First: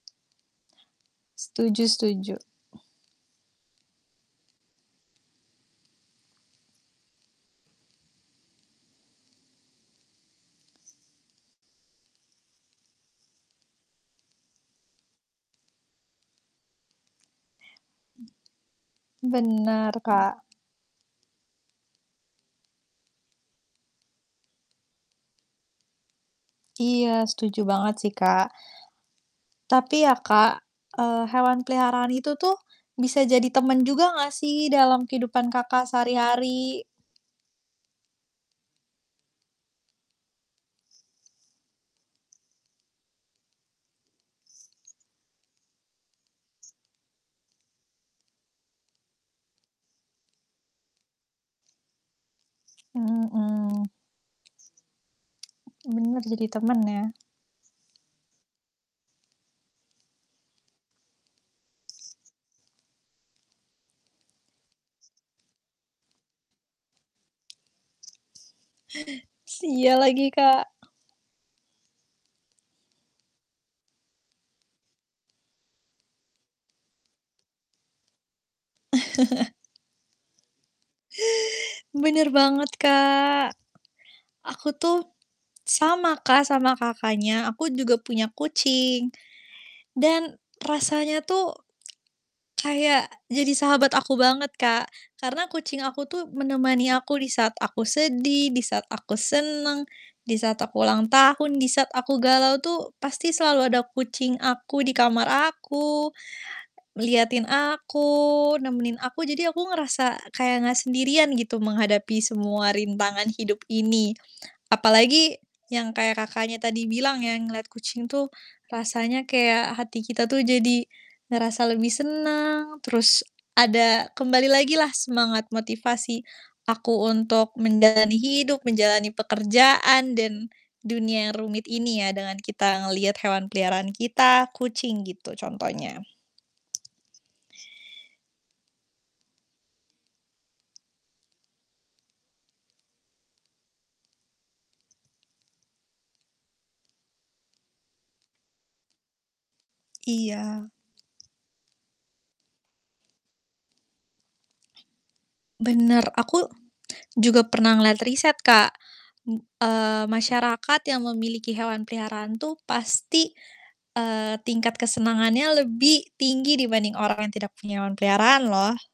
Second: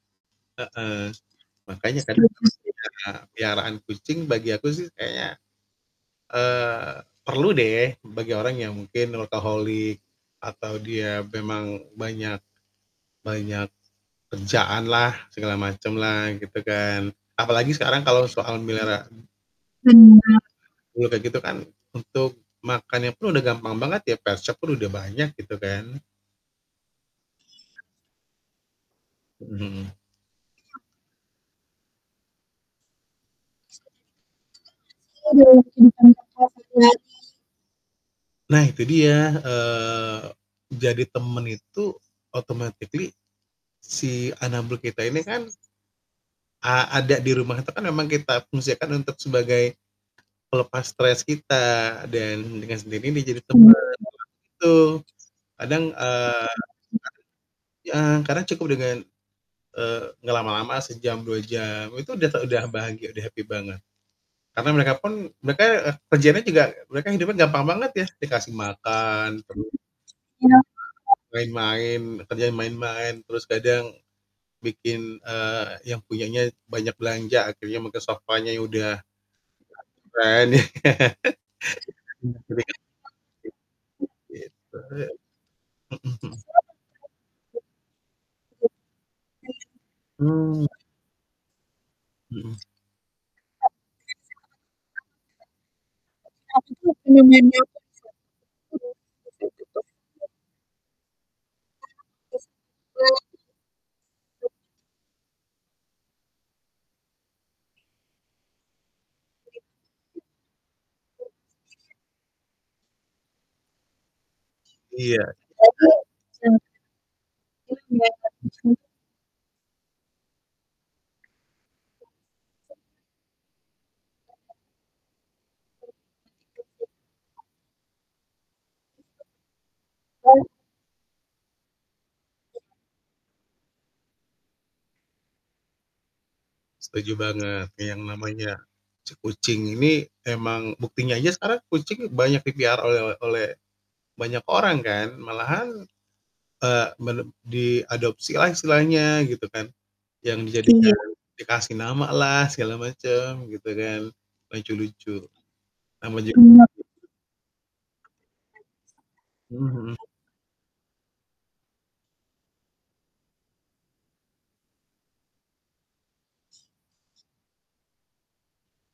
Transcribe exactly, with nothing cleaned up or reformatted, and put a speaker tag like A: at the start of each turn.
A: Heeh,
B: Setuju
A: makanya kan,
B: setuju.
A: pelihara peliharaan kucing bagi aku sih kayaknya, eee, perlu deh, bagi orang yang mungkin workaholic, atau dia memang banyak banyak kerjaan lah, segala macam lah, gitu kan. Apalagi sekarang kalau soal melihara
B: Mmm. Benar, Kak.
A: anabul kayak gitu kan, untuk makannya pun udah gampang banget ya, pet shop pun udah banyak, gitu kan.
B: Iya, setuju banget sih, Kak.
A: Mmm, mhm.
B: Tapi ya Kak, eee, hewan peliharaan itu tuh, bisa jadi teman juga enggak sih, dalam kehidupan Kakak sehari-hari?
A: Nah itu dia, eee, jadi teman itu automatically, si anabul kita ini kan a ada di rumah itu kan memang kita fungsikan untuk sebagai, pelepas stres kita, dan dengan sendirinya jadi teman
B: Mhm.
A: [unintelligible] Itu, kadang,
B: Benar, jadi
A: eee
B: teman ya.
A: [unintelligible] heeh, kadang cukup dengan, eee, ngelama-lama, sejam, dua jam, itu udah te bahagia, udah happy banget. Karena mereka pun mereka kerjaannya juga mereka hidupnya gampang banget ya, dikasih makan,
B: S
A: terus,
B: iya lagi, Kak.
A: main-main, kerjanya main-main, terus kadang, bikin, eee, yang punyanya banyak belanja akhirnya, mungkin sofanya ya udah [unintelligible]
B: Benar banget, Kak.
A: [unintelligible]
B: Aku
A: gitu,
B: tuh,
A: mhm
B: sama
A: mhm.
B: Kak sama Kakaknya. Aku juga punya kucing. Dan,
A: Mmm.
B: rasanya tuh, kayak jadi sahabat aku banget, Kak. Karena kucing aku tuh menemani aku di
A: Mhm.
B: saat aku sedih, di saat aku senang, di saat aku ulang tahun, di saat aku galau tuh, pasti selalu ada kucing aku di kamar aku, ngeliatin aku, nemenin aku. Jadi aku ngerasa, kayak enggak sendirian gitu menghadapi semua rintangan hidup ini.
A: Iya.
B: Apalagi, yang kayak Kakaknya tadi bilang ya, ngelihat kucing tuh, rasanya kayak hati kita tuh jadi, ngerasa lebih senang, terus ada, kembali lagi lah semangat motivasi aku untuk menjalani hidup, menjalani pekerjaan dan dunia yang rumit ini ya, dengan kita ngelihat hewan peliharaan kita, kucing gitu contohnya.
A: Setuju banget, yang namanya ce kucing ini, emang buktinya aja sekarang kucing banyak dipelihara oleh oleh banyak orang kan, malahan, eee, mele diadopsilah istilahnya, gitu kan, yang
B: Iya.
A: dijadikan dikasih nama lah, segala macam gitu kan, lucu-lucu.
B: Benar,
A: Nama juga
B: aku juga pernah ngelihat riset, Kak.
A: Mhm
B: Eee,
A: mhm.
B: masyarakat yang memiliki hewan peliharaan tuh, pasti, eee, tingkat kesenangannya lebih tinggi dibanding orang yang tidak punya hewan peliharaan loh.